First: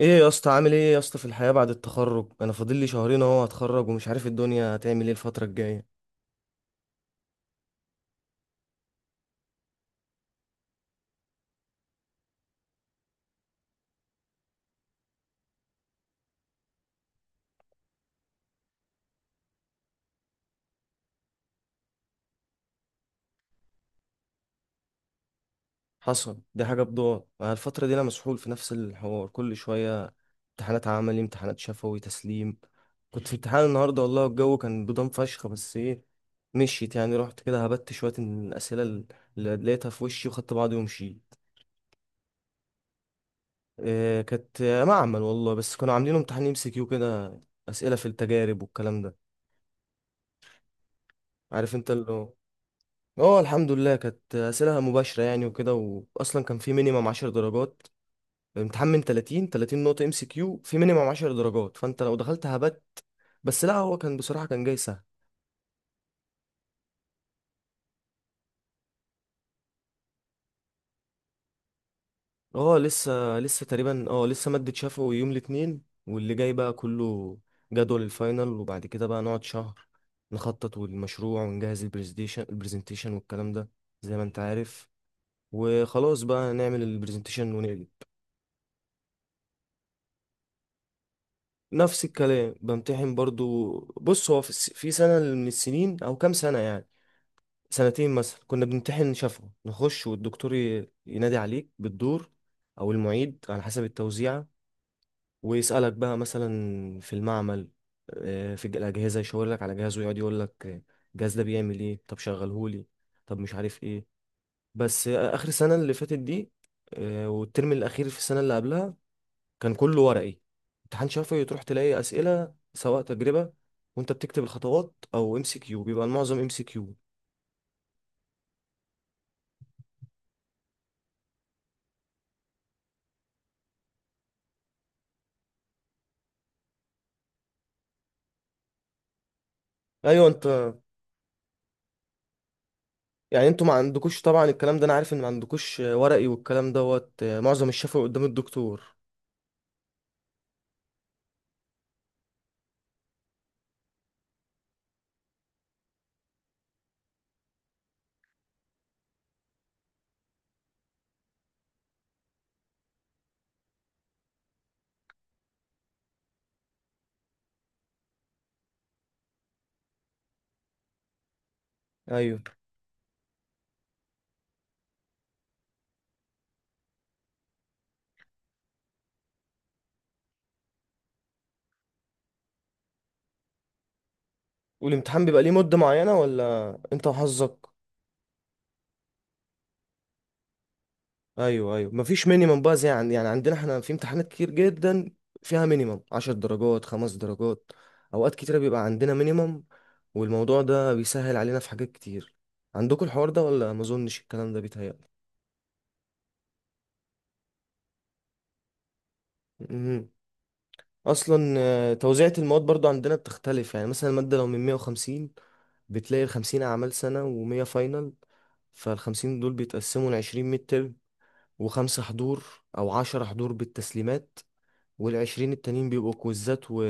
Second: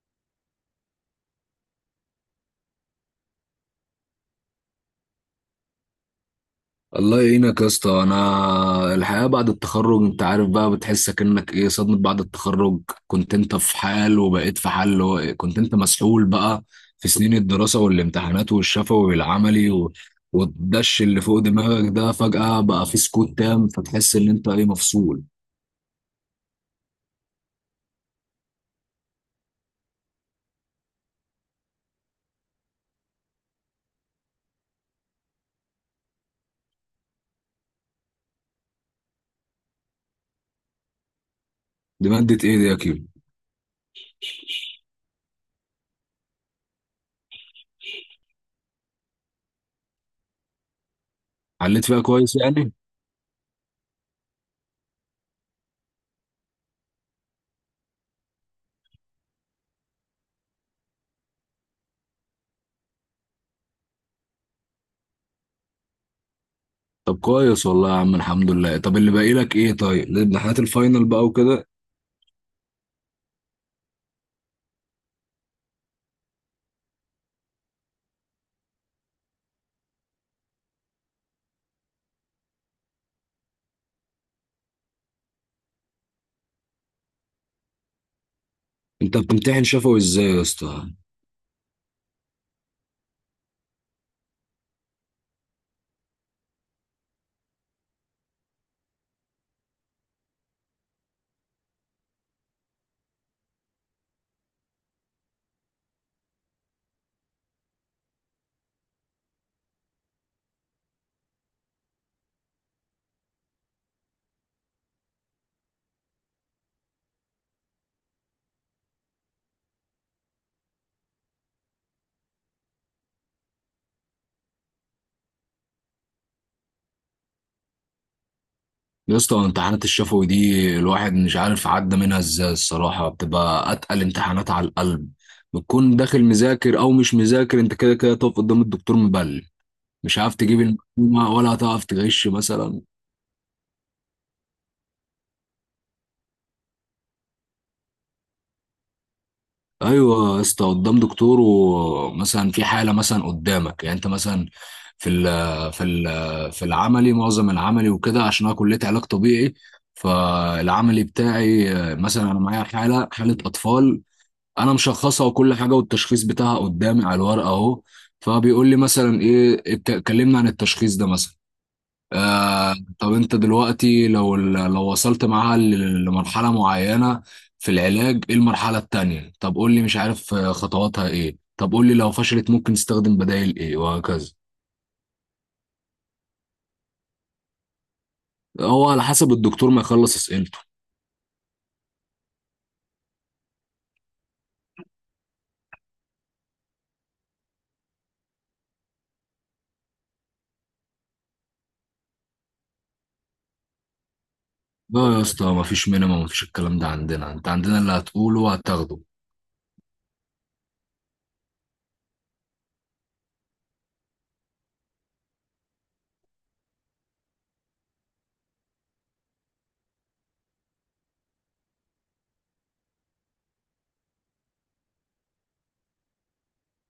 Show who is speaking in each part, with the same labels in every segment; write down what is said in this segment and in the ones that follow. Speaker 1: ايه يا اسطى، عامل ايه يا اسطى في الحياة بعد التخرج؟ انا فاضل لي شهرين اهو، هتخرج ومش عارف الدنيا هتعمل ايه الفترة الجاية.
Speaker 2: الله يعينك يا اسطى. انا الحياه بعد التخرج، انت عارف بقى، بتحس كأنك ايه؟ صدمه بعد التخرج. كنت انت في حال وبقيت في حال، اللي هو إيه، كنت انت مسحول بقى في سنين الدراسه والامتحانات والشفوي والعملي والدش اللي فوق دماغك ده فجأة بقى في سكوت تام، فتحس ان انت ايه، مفصول.
Speaker 1: حصل دي حاجة بضاعة مع الفترة دي، انا مسحول في نفس الحوار كل شوية: امتحانات عملي، امتحانات شفوي، تسليم. كنت في امتحان النهاردة والله الجو كان بضم فشخ، بس ايه، مشيت يعني، رحت كده هبت شوية من الأسئلة اللي لقيتها في وشي وخدت بعضي ومشيت.
Speaker 2: دي مادة ايه دي يا كيلو؟
Speaker 1: إيه، كانت معمل والله، بس كانوا عاملين امتحان ام سي كيو كده، أسئلة في التجارب والكلام ده. عارف
Speaker 2: حليت
Speaker 1: انت
Speaker 2: فيها كويس يعني؟
Speaker 1: اه الحمد لله، كانت اسئله مباشره يعني وكده. واصلا كان في مينيمم 10 درجات. الامتحان من 30، 30 نقطه ام سي كيو، في مينيمم 10 درجات، فانت لو دخلت هبت. بس لا، هو كان بصراحه كان جاي سهل.
Speaker 2: طب كويس والله يا عم، الحمد لله. طب اللي باقي لك ايه؟ طيب الامتحانات الفاينل بقى وكده.
Speaker 1: اه لسه، لسه تقريبا اه لسه ماده شفوي يوم الاثنين، واللي جاي بقى كله جدول الفاينل، وبعد كده بقى نقعد شهر نخطط والمشروع، ونجهز البرزنتيشن، والكلام ده زي ما انت عارف. وخلاص بقى نعمل البرزنتيشن ونقلب.
Speaker 2: انت بتمتحن شفوي ازاي يا اسطى؟
Speaker 1: نفس الكلام، بمتحن برضو. بص، هو في سنة من السنين أو كام سنة يعني، سنتين مثلا، كنا بنمتحن شفوي، نخش والدكتور ينادي عليك بالدور أو المعيد على حسب التوزيعة، ويسألك بقى مثلا في المعمل، الأجهزة، يشاور لك على جهاز ويقعد يقول لك الجهاز ده بيعمل إيه، طب شغلهولي، طب مش عارف إيه. بس آخر سنة اللي فاتت دي، والترم الأخير في السنة اللي قبلها، كان كله ورقي. امتحان شفوي، تروح تلاقي اسئله، سواء تجربه وانت بتكتب الخطوات او ام سي كيو، بيبقى المعظم ام سي كيو.
Speaker 2: يا اسطى، امتحانات الشفوي دي الواحد مش عارف عدى منها ازاي، الصراحة بتبقى أتقل امتحانات على القلب. بتكون داخل مذاكر أو مش مذاكر، أنت كده كده تقف قدام الدكتور مبلم، مش
Speaker 1: ايوه
Speaker 2: عارف
Speaker 1: انت.
Speaker 2: تجيب المعلومة، ولا هتعرف تغش مثلا.
Speaker 1: يعني انتوا ما عندكوش طبعا الكلام ده، انا عارف ان ما عندكوش ورقي والكلام دوت، معظم الشفوي قدام الدكتور.
Speaker 2: أيوة يا اسطى، قدام دكتور. ومثلا في حالة، مثلا قدامك، يعني أنت مثلا في ال في العملي، معظم العملي وكده، عشان أنا كلية علاج طبيعي. فالعملي بتاعي مثلا أنا معايا حالة أطفال، انا مشخصها وكل حاجه، والتشخيص بتاعها قدامي على الورقه اهو. فبيقول لي مثلا ايه، كلمنا عن التشخيص ده مثلا.
Speaker 1: ايوه.
Speaker 2: آه. طب انت دلوقتي لو وصلت معاها لمرحله معينه في العلاج، ايه المرحله التانيه؟ طب قول لي مش عارف خطواتها ايه. طب قول لي لو فشلت ممكن نستخدم بدائل ايه وهكذا.
Speaker 1: والامتحان بيبقى ليه مده معينه، ولا انت وحظك؟
Speaker 2: هو على حسب الدكتور ما يخلص اسئلته.
Speaker 1: ايوه، ايوه، مفيش مينيمم بقى زي... عن... يعني عندنا احنا في امتحانات كتير جدا فيها مينيمم 10 درجات، خمس درجات. اوقات كتيره بيبقى عندنا مينيمم، والموضوع ده بيسهل علينا في حاجات كتير. عندكم الحوار ده ولا ما اظنش الكلام ده بيتهيألي؟
Speaker 2: لا يا اسطى، مفيش مينيمم، مفيش الكلام ده عندنا. انت عندنا اللي هتقوله هتاخده.
Speaker 1: مهم. اصلا توزيعة المواد برضو عندنا بتختلف يعني، مثلا المادة لو من 150، بتلاقي ال 50 اعمال سنة و100 فاينل. فال 50 دول بيتقسموا ل 20 ميد ترم، وخمسة حضور او 10 حضور بالتسليمات، والعشرين التانيين بيبقوا كويزات. و...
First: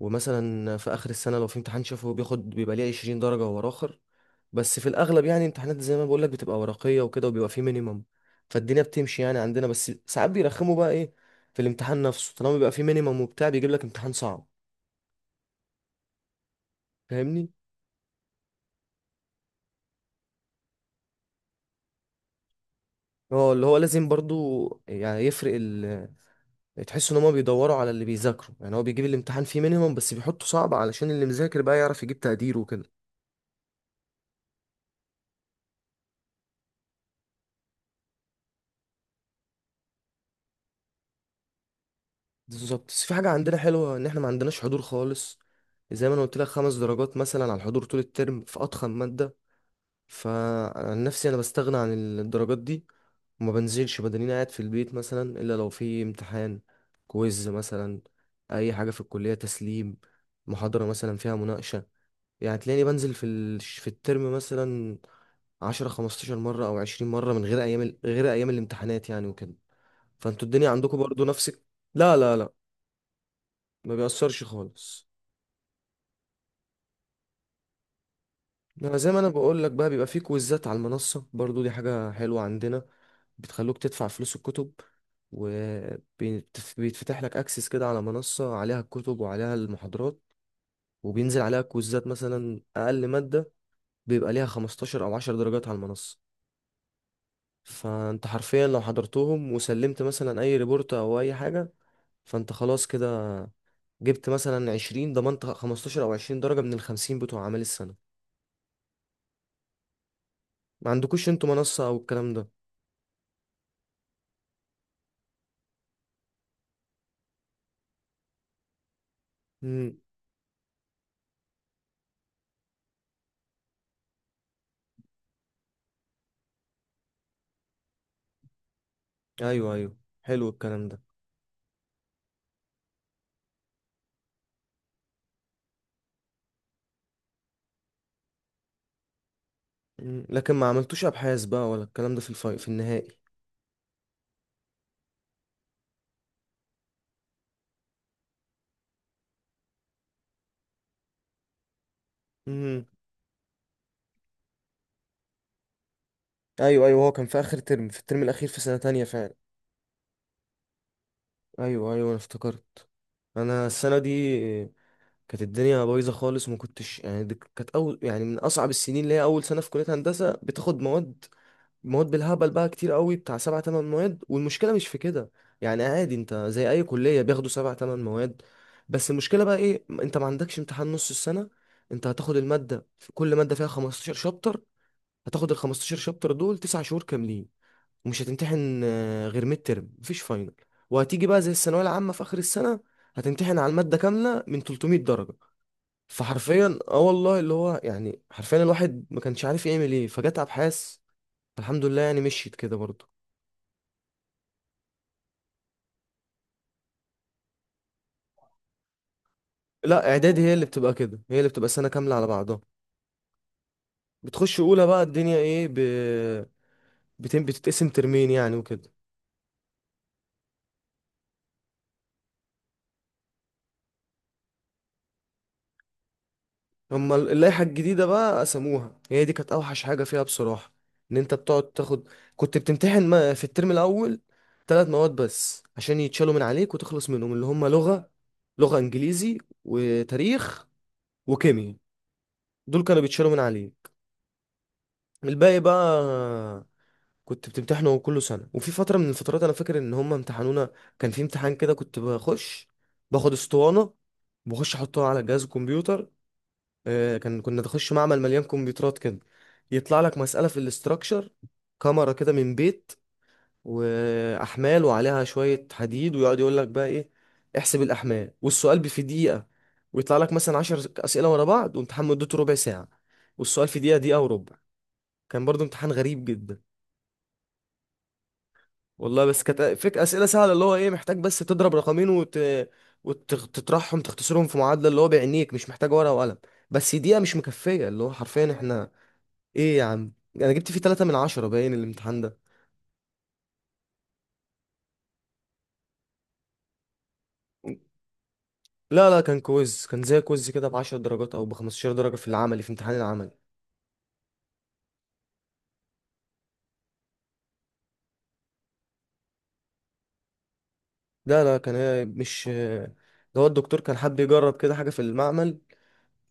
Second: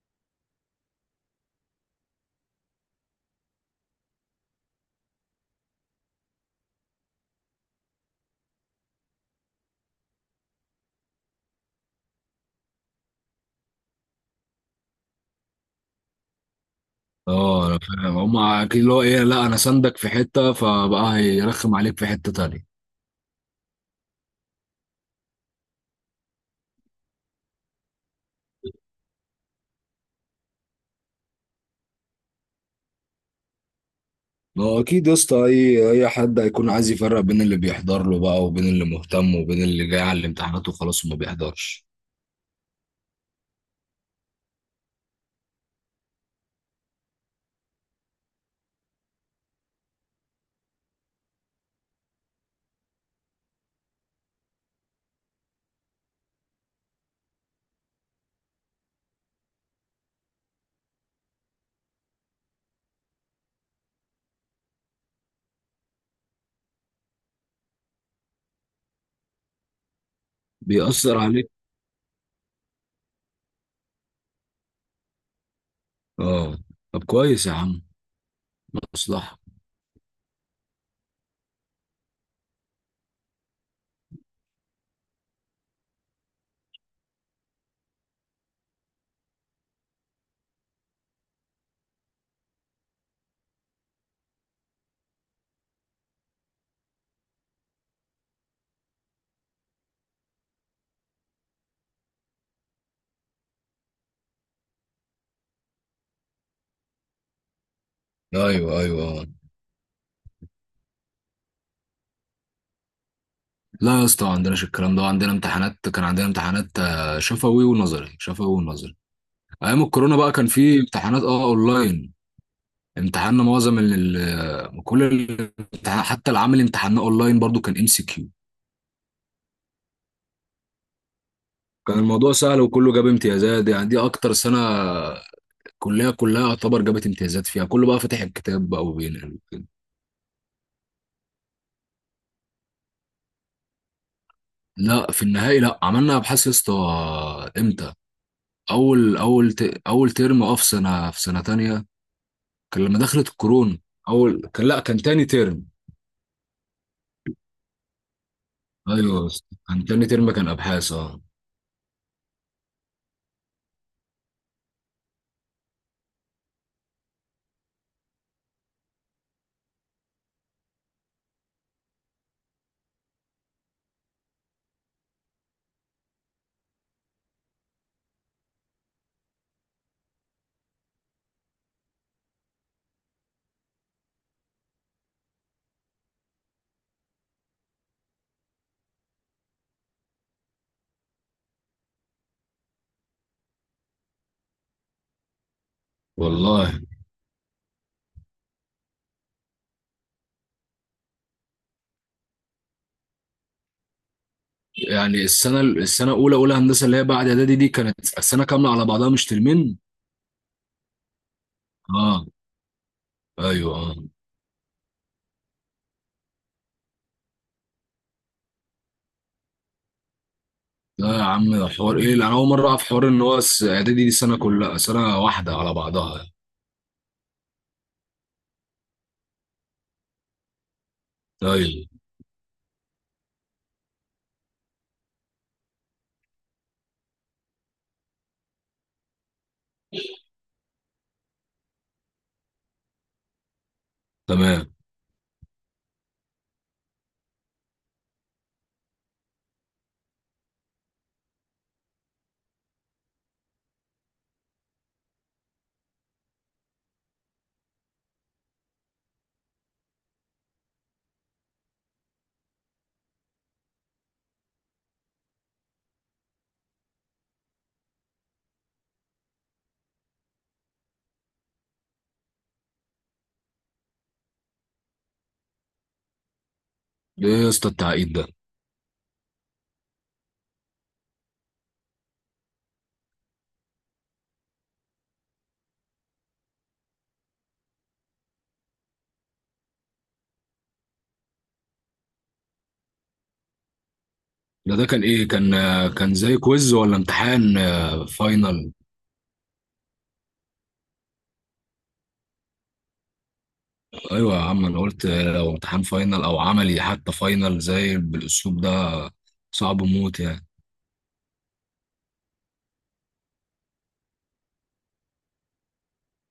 Speaker 1: ومثلا في آخر السنة لو في امتحان شافه بياخد، بيبقى ليه عشرين درجة ورا آخر. بس في الأغلب يعني امتحانات زي ما بقولك بتبقى ورقية وكده، وبيبقى فيه مينيمم، فالدنيا بتمشي يعني عندنا. بس ساعات بيرخموا بقى إيه، في الامتحان نفسه طالما بيبقى فيه مينيمم وبتاع، بيجيب لك امتحان صعب. فاهمني؟
Speaker 2: اه، انا فاهم. هما اكيد اللي هو ايه، لا انا ساندك في حته فبقى هيرخم عليك في حته تانية.
Speaker 1: اه، اللي هو لازم برضو يعني يفرق ال... تحس ان هما بيدوروا على اللي بيذاكروا يعني، هو بيجيب الامتحان فيه مينيمم بس بيحطه صعب علشان اللي مذاكر بقى يعرف يجيب تقدير وكده.
Speaker 2: ما هو اكيد يا اسطى، اي حد هيكون عايز يفرق بين اللي بيحضر له بقى، وبين اللي مهتم، وبين اللي جاي على الامتحانات وخلاص وما بيحضرش.
Speaker 1: بالظبط. بس في حاجة عندنا حلوة، إن إحنا ما عندناش حضور خالص. زي ما أنا قلت لك، خمس درجات مثلا على الحضور طول الترم في أضخم مادة. فعن نفسي أنا بستغنى عن الدرجات دي، وما بنزلش بدنيا، قاعد في البيت مثلا إلا لو في امتحان، كويز مثلا، أي حاجة في الكلية، تسليم، محاضرة مثلا فيها مناقشة. يعني تلاقيني بنزل في ال... في الترم مثلا عشرة، خمستاشر مرة أو عشرين مرة من غير أيام ال... غير أيام الامتحانات يعني وكده. فأنتوا الدنيا عندكم
Speaker 2: بيأثر
Speaker 1: برضو
Speaker 2: عليك؟
Speaker 1: نفسك؟ لا لا لا، ما بيأثرش خالص.
Speaker 2: اه، طب كويس يا عم.
Speaker 1: ما زي ما انا
Speaker 2: مصلحه.
Speaker 1: بقول لك بقى، بيبقى فيه كويزات على المنصة برضو، دي حاجة حلوة عندنا. بتخلوك تدفع فلوس الكتب، وبيتفتح لك اكسس كده على منصة عليها الكتب وعليها المحاضرات، وبينزل عليها كويزات. مثلا اقل مادة بيبقى ليها 15 او 10 درجات على المنصة، فانت حرفيا لو حضرتهم وسلمت مثلا اي ريبورت او اي حاجة، فانت خلاص كده جبت مثلا 20، ضمنت 15 او 20 درجة من ال 50 بتوع اعمال السنة.
Speaker 2: ايوه، ايوه.
Speaker 1: ما عندكوش انتوا منصة او الكلام ده؟
Speaker 2: لا يا اسطى، ما عندناش الكلام ده عندنا. امتحانات كان عندنا، امتحانات شفوي ونظري، شفوي ونظري. ايام
Speaker 1: امم
Speaker 2: الكورونا بقى كان في امتحانات اونلاين. امتحاننا معظم كل الامتحان حتى العمل امتحاننا اونلاين، برضو كان ام سي كيو.
Speaker 1: ايوه ايوه، حلو الكلام ده.
Speaker 2: كان الموضوع سهل وكله جاب امتيازات، يعني دي اكتر سنه الكليه كلها يعتبر جابت امتيازات فيها، كله بقى فاتح الكتاب بقى وبينقل وكده.
Speaker 1: لكن ما عملتوش ابحاث بقى ولا الكلام ده في الفاي، في النهائي؟
Speaker 2: لا، في النهائي لا، عملنا ابحاث يا اسطى. امتى؟ اول ترم، اه، في سنه تانية. كان
Speaker 1: امم
Speaker 2: لما دخلت الكورونا. اول كان، لا كان تاني ترم.
Speaker 1: ايوه ايوه، هو كان في اخر ترم، في الترم الاخير في سنة تانية
Speaker 2: ايوه يا
Speaker 1: فعلا.
Speaker 2: اسطى. كان تاني ترم، كان ابحاث، اه.
Speaker 1: ايوه ايوه انا افتكرت. انا السنة دي كانت الدنيا بايظة خالص، ما كنتش يعني، دي كانت اول يعني من اصعب السنين، اللي هي اول سنة في كلية هندسة، بتاخد مواد، مواد بالهبل بقى، كتير قوي بتاع سبع تمن مواد، والمشكله مش في كده. يعني عادي انت زي اي كليه بياخدوا سبع تمن مواد، بس المشكله بقى ايه، انت ما عندكش امتحان نص السنه. انت هتاخد الماده، في كل ماده فيها 15 شابتر، هتاخد ال 15 شابتر دول تسع شهور كاملين، ومش هتمتحن غير ميد ترم، مفيش فاينل. وهتيجي بقى زي الثانويه العامه في اخر السنه، هتمتحن على الماده كامله من 300 درجه. فحرفيا،
Speaker 2: والله،
Speaker 1: اه والله، اللي هو يعني حرفيا الواحد ما كانش عارف يعمل ايه، فجت ابحاث. الحمد لله يعني مشيت كده برضه.
Speaker 2: يعني السنه الاولى، اولى هندسه اللي هي بعد اعدادي، دي كانت السنه كامله على بعضها مش ترمين.
Speaker 1: لا، اعدادي هي اللي بتبقى كده، هي اللي بتبقى سنه كامله على
Speaker 2: اه.
Speaker 1: بعضها.
Speaker 2: ايوه، اه.
Speaker 1: بتخش اولى بقى، الدنيا ايه ب... بتم، بتتقسم ترمين يعني وكده.
Speaker 2: لا يا عم، ده حوار ايه؟ انا اول مره اعرف حوار ان هو اعدادي دي سنه كلها، سنه واحده على بعضها.
Speaker 1: هما اللائحه الجديده بقى قسموها، هي دي كانت اوحش حاجه فيها بصراحه، ان انت بتقعد
Speaker 2: ايوه.
Speaker 1: تاخد. كنت بتمتحن في الترم الاول ثلاث مواد بس عشان يتشالوا من عليك وتخلص منهم، اللي هما لغه، لغه انجليزي وتاريخ وكيمياء، دول كانوا بيتشالوا من عليك.
Speaker 2: تمام.
Speaker 1: الباقي بقى كنت بتمتحنوا كل سنة. وفي فترة من الفترات أنا فاكر إن هما امتحنونا، كان في امتحان كده، كنت بخش باخد اسطوانة، بخش أحطها على جهاز الكمبيوتر. كان كنا نخش معمل مليان كمبيوترات كده، يطلع لك مسألة في الاستراكشر، كاميرا كده من بيت، وأحمال وعليها شوية حديد، ويقعد يقول لك بقى إيه، احسب الأحمال، والسؤال في دقيقة. ويطلع لك مثلا عشر أسئلة ورا بعض، وامتحان مدته ربع ساعة، والسؤال في دقيقة، دقيقة وربع. كان برضو امتحان غريب جدا.
Speaker 2: ده ايه يا اسطى التعقيد ده؟
Speaker 1: والله بس كانت فك اسئله سهله، اللي هو ايه، محتاج بس تضرب رقمين وتطرحهم تختصرهم في معادله، اللي هو بعينيك مش محتاج ورقه وقلم. بس دقيقه مش مكفيه، اللي هو حرفيا احنا ايه يا عم، انا جبت فيه 3 من 10 باين الامتحان ده.
Speaker 2: ده كان ايه، كان زي كويز ولا امتحان فاينل؟
Speaker 1: لا لا، كان كويز، كان زي كويز كده ب 10 درجات او ب 15 درجه، في العملي، في امتحان العملي.
Speaker 2: ايوه يا عم، انا قلت لو امتحان فاينل او عملي، حتى فاينل زي بالاسلوب ده، صعب موت يعني.
Speaker 1: لا لا كان إيه، مش... ده هو الدكتور كان حابب يجرب كده حاجه في المعمل،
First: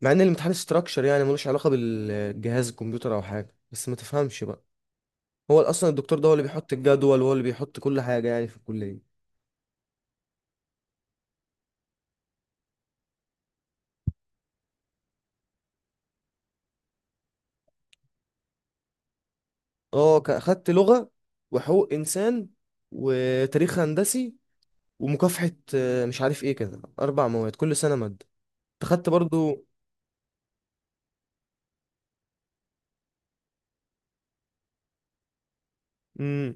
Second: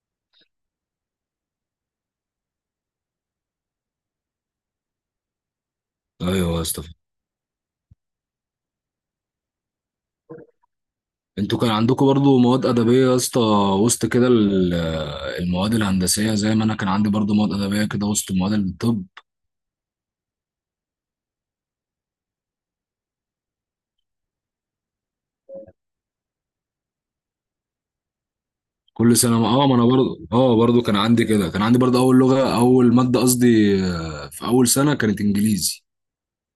Speaker 1: مع ان الامتحان استراكشر يعني ملوش علاقه بالجهاز الكمبيوتر او حاجه، بس ما تفهمش بقى. هو اصلا الدكتور ده هو اللي
Speaker 2: ايوه يا
Speaker 1: بيحط
Speaker 2: اسطى.
Speaker 1: الجدول، وهو اللي بيحط كل حاجه يعني في الكليه.
Speaker 2: انتوا كان عندكم برضو مواد ادبيه يا اسطى وسط كده المواد الهندسيه، زي ما انا كان عندي برضو مواد ادبيه كده وسط مواد الطب.
Speaker 1: اه، خدت لغه، وحقوق انسان، وتاريخ هندسي، ومكافحه مش عارف ايه كده، اربع مواد، كل سنه ماده، خدت
Speaker 2: كل سنه، ما
Speaker 1: برضو.
Speaker 2: اه ما انا برضو، كان عندي برضو اول لغه، اول ماده قصدي، في اول سنه كانت انجليزي.
Speaker 1: امم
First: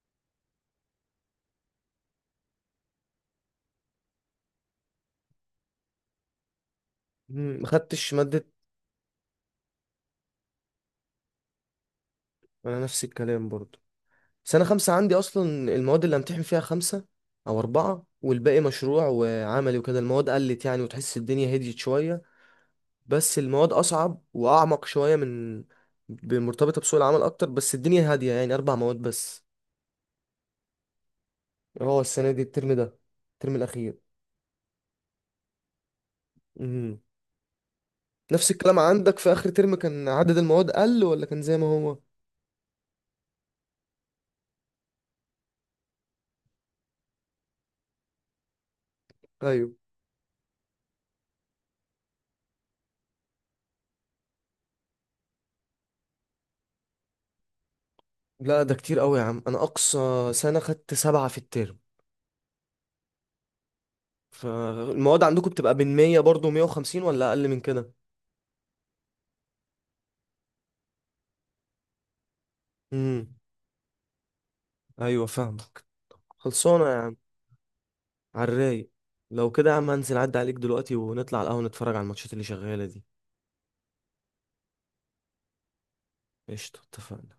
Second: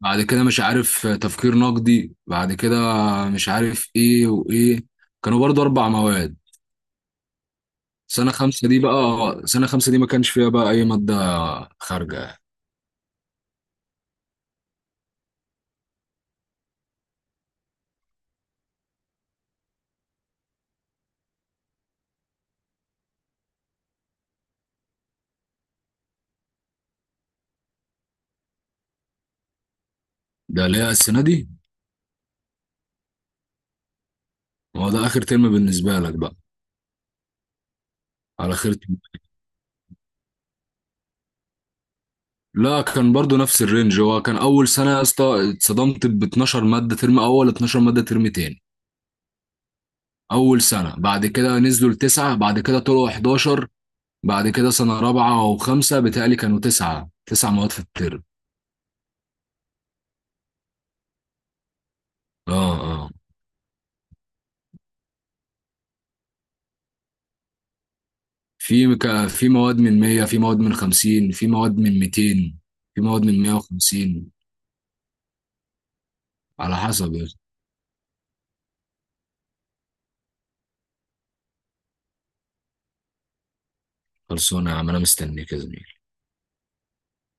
Speaker 2: بعد كده مش عارف، تفكير نقدي، بعد كده مش عارف ايه وايه، كانوا برضو اربع مواد.
Speaker 1: ما خدتش ماده.
Speaker 2: سنه خمسه دي ما كانش فيها بقى اي ماده خارجه.
Speaker 1: انا نفس الكلام برضو، سنه خمسة عندي اصلا المواد اللي امتحن فيها خمسة او اربعة، والباقي مشروع وعملي وكده. المواد قلت يعني، وتحس الدنيا هديت شويه، بس المواد اصعب واعمق شويه من مرتبطه بسوق العمل اكتر، بس الدنيا هاديه يعني اربع مواد بس.
Speaker 2: ده ليه السنه دي؟
Speaker 1: اه السنه دي الترم ده، الترم الاخير.
Speaker 2: هو ده اخر ترم بالنسبه لك بقى؟
Speaker 1: امم نفس
Speaker 2: على
Speaker 1: الكلام
Speaker 2: خير.
Speaker 1: عندك؟ في اخر ترم كان عدد المواد قل ولا كان زي ما هو؟
Speaker 2: لا، كان برضو نفس الرينج. هو كان اول سنه يا اسطى، اتصدمت ب 12 ماده ترم اول، 12 ماده ترم تاني.
Speaker 1: ايوه.
Speaker 2: اول سنه. بعد كده نزلوا لتسعه، بعد كده طلعوا 11. بعد كده سنه رابعه وخمسه بتهيألي كانوا تسعه، تسع مواد في الترم.
Speaker 1: لا ده كتير قوي يا عم، انا اقصى سنه خدت سبعة في الترم.
Speaker 2: اه، اه.
Speaker 1: فالمواد عندكم بتبقى من 100 برضه، 150 ولا اقل من كده؟
Speaker 2: في مواد من 100، في مواد من 50، في مواد من 200، في مواد
Speaker 1: امم
Speaker 2: من 150.
Speaker 1: ايوه فاهمك.
Speaker 2: على
Speaker 1: خلصانه يا
Speaker 2: حسب
Speaker 1: عم.
Speaker 2: يا أخي.
Speaker 1: على الرايق. لو كده يا عم هنزل عدى عليك دلوقتي، ونطلع على القهوه نتفرج على الماتشات اللي شغاله دي.
Speaker 2: خلصونا يا عم، انا مستنيك يا زميلي.
Speaker 1: قشطة، اتفقنا.